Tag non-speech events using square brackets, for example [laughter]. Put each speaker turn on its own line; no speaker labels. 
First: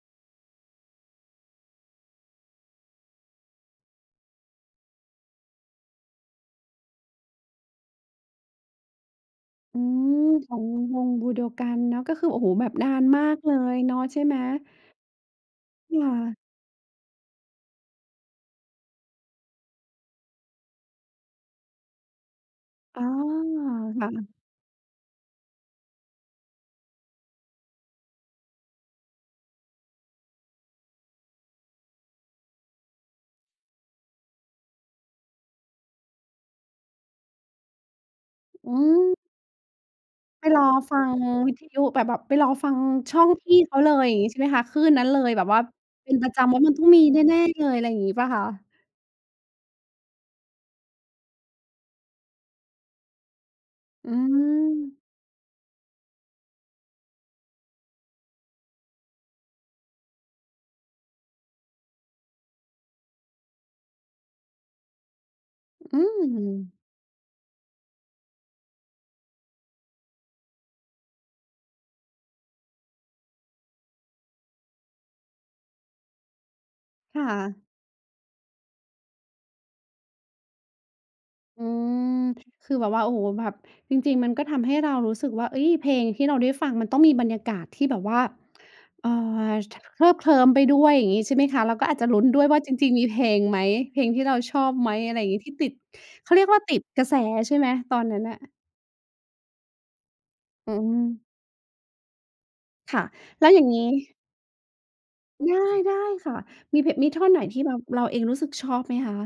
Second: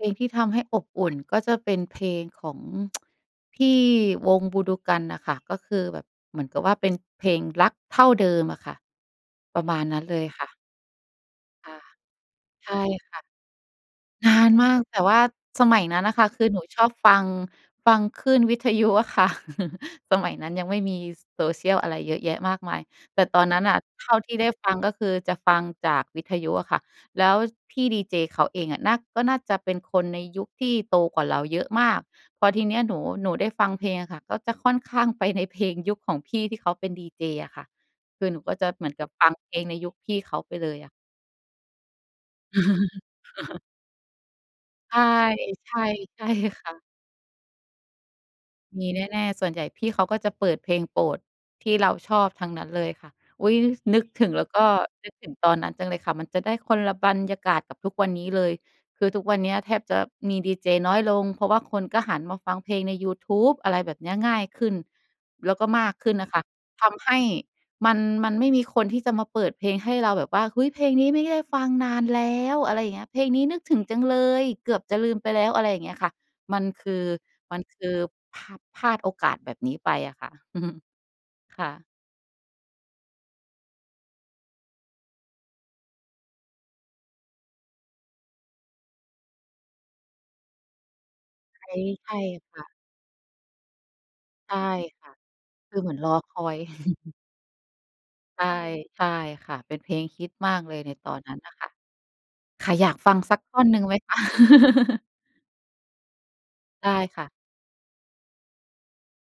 เพลงที่ทำให้อบอุ่น ก็จะเป็นเพลงของ [tsk] พี่วงบูโดกันน่ะค่ะ ก็คือแบบเหมือนกับว่าเป็นเพลง "รักเท่าเดิม" อะค่ะ ประม
อ
า
ื
ณนั้นเ
ม
ลยค่ะ
ของวงบูโดก
ค
ั
่ะ
นเนาะ ก็คือ โอ๊โฮ แบ
ใช
บ
่
นาน
ค่
ม
ะ
ากเลยเนาะ ใช่
น
ไหม?
านมาก แต่ว่าสมัย
ค
นั้น
่
น่ะค่ะ
ะ
คือหนูชอบ ฟัง ฟังคลื่น วิทยุอะค่ะ [chuckles] สมัยนั้นยังไม่มี Social อะไรเยอะแยะมากมาย
อ๋อ
แต่ตอนนั้นน่ะ
ค
เท
่
่าท
ะ
ี่ได้ฟังก็คือจะฟังจากวิทยุอะค่ะ แล้วพี่ดีเจเขาเองอะน่า ก็น่าจะเป็นคนในยุคที่โตกว่าเราเยอะมาก พอทีเนี้ยหนู หนูได้ฟังเพลงอะค่ะ ก็จะค่อนข้างไปในเพลงยุคของพี่ที่เขาเป็นดีเจอะค่ะ คือหนูก็จะ
อื
เหมือนกับ
อ
ฟังเพลงในยุคพี่เขา
ไป
ไป
รอ
เลยอะ
ฟังวิทยุ แบบ แบบไปรอฟัง
[chuckles] อ
ช่องพ
ะ
ี
ฮ
่
ะ
เขาเลย อย่างงี้ ใช่ไหมคะ? คลื่
ใ
น
ช่
นั้นเลย แบบว่าเป็
ๆ
น
ใช่
ประจำ แล้ว
ค
ม
่
ัน
ะ
ต้องมีแน่ ๆ เลย อะไรอย่างงี้เปล่าคะ?
มีแน่ ๆ ส่วนใหญ่พี่เขาก็จะเปิดเพลงโปรดที่เราชอบทั้งนั้นเลยค่ะ อุ๊ย! น นึก
อื
ถึงแล้วก็
ม
นึกถึงตอนนั้นจังเลยค่ะ มันจะได้คนละบรรยากาศกับทุกวันนี้เลย คือทุกวันเนี้ยแทบจะมีดีเจน้อยลง เพราะว่าคนก็หันมาฟังเพลงในยูทูบ อะไรแบบเนี้ย ง่ายขึ้น แล้วก็มาก
อื
ข
้
ึ
อ
้นน่ะค
ฮ
่ะ
ือ
ทำให้มัน มันไม่มีคนที่จะมาเปิดเพลงให้เราแบบว่า "เฮ้ย! เพลงนี้ไม่ได้ฟังนานแล้ว" อะไรอย่างเงี้ย "เพลงนี้นึกถึงจังเลย เกือบจะลืมไปแล้ว" อะไรอย่างเงี้ยค่ะ มันคือ
ค่
มั
ะ
นคือพลาด พลาดโอกาสแบบนี้ไปอะค่ะ [chuckles]
อ
ค
ื
่ะ
ม คือแบบว่าฃ โอ๊โฮ แบบจริง ๆ มันก็ทำให้เรารู้สึกว่า เอ๊ย! เพลงที่เราได้ฟังมันต้องมีบรรยากาศที่แบบว่า เอ่อ ฉ เคลิบเคลิ้มไปด้วย อย่างงี้ ใช่ไหมค
ใช
ะ เ
้
ราก็อาจจ
ใ
ะ
ช
ล
่
ุ้นด้วย
ค
ว่า
่ะ
จริง ๆ มีเพลงไหม เพลงที่เรา
ใช
ช
่
อบไหม
ค่
อะ
ะ
ไรอย่างงี้ ที่ติ
ค
ด
ือเหมือนรอ
เข
ค
าเรี
อ
ยกว
ย
่า ติดกระ
[chuckles]
แสใช่ไหม? ตอนนั้นน่ะ
ใช่ ใช่ค่ะ เป็นเพลงฮิตมาก
อ
เ
ื
ลยในตอน
อ
นั้นน่ะค่ะ ค่ะ อยา
ค
ก
่ะ
ฟังสัก
แล้
ท
ว
่
อ
อ
ย่า
น
ง
หน
ง
ึ่ง
ี้
ไหม คะ? [chuckles]
ได้ ได้ค่ะ มี
ไ
เ
ด
พะ
้
มี
ค
ท่
่
อ
ะ
นไหนที่แบบเราเองรู้สึกชอบไหมคะ?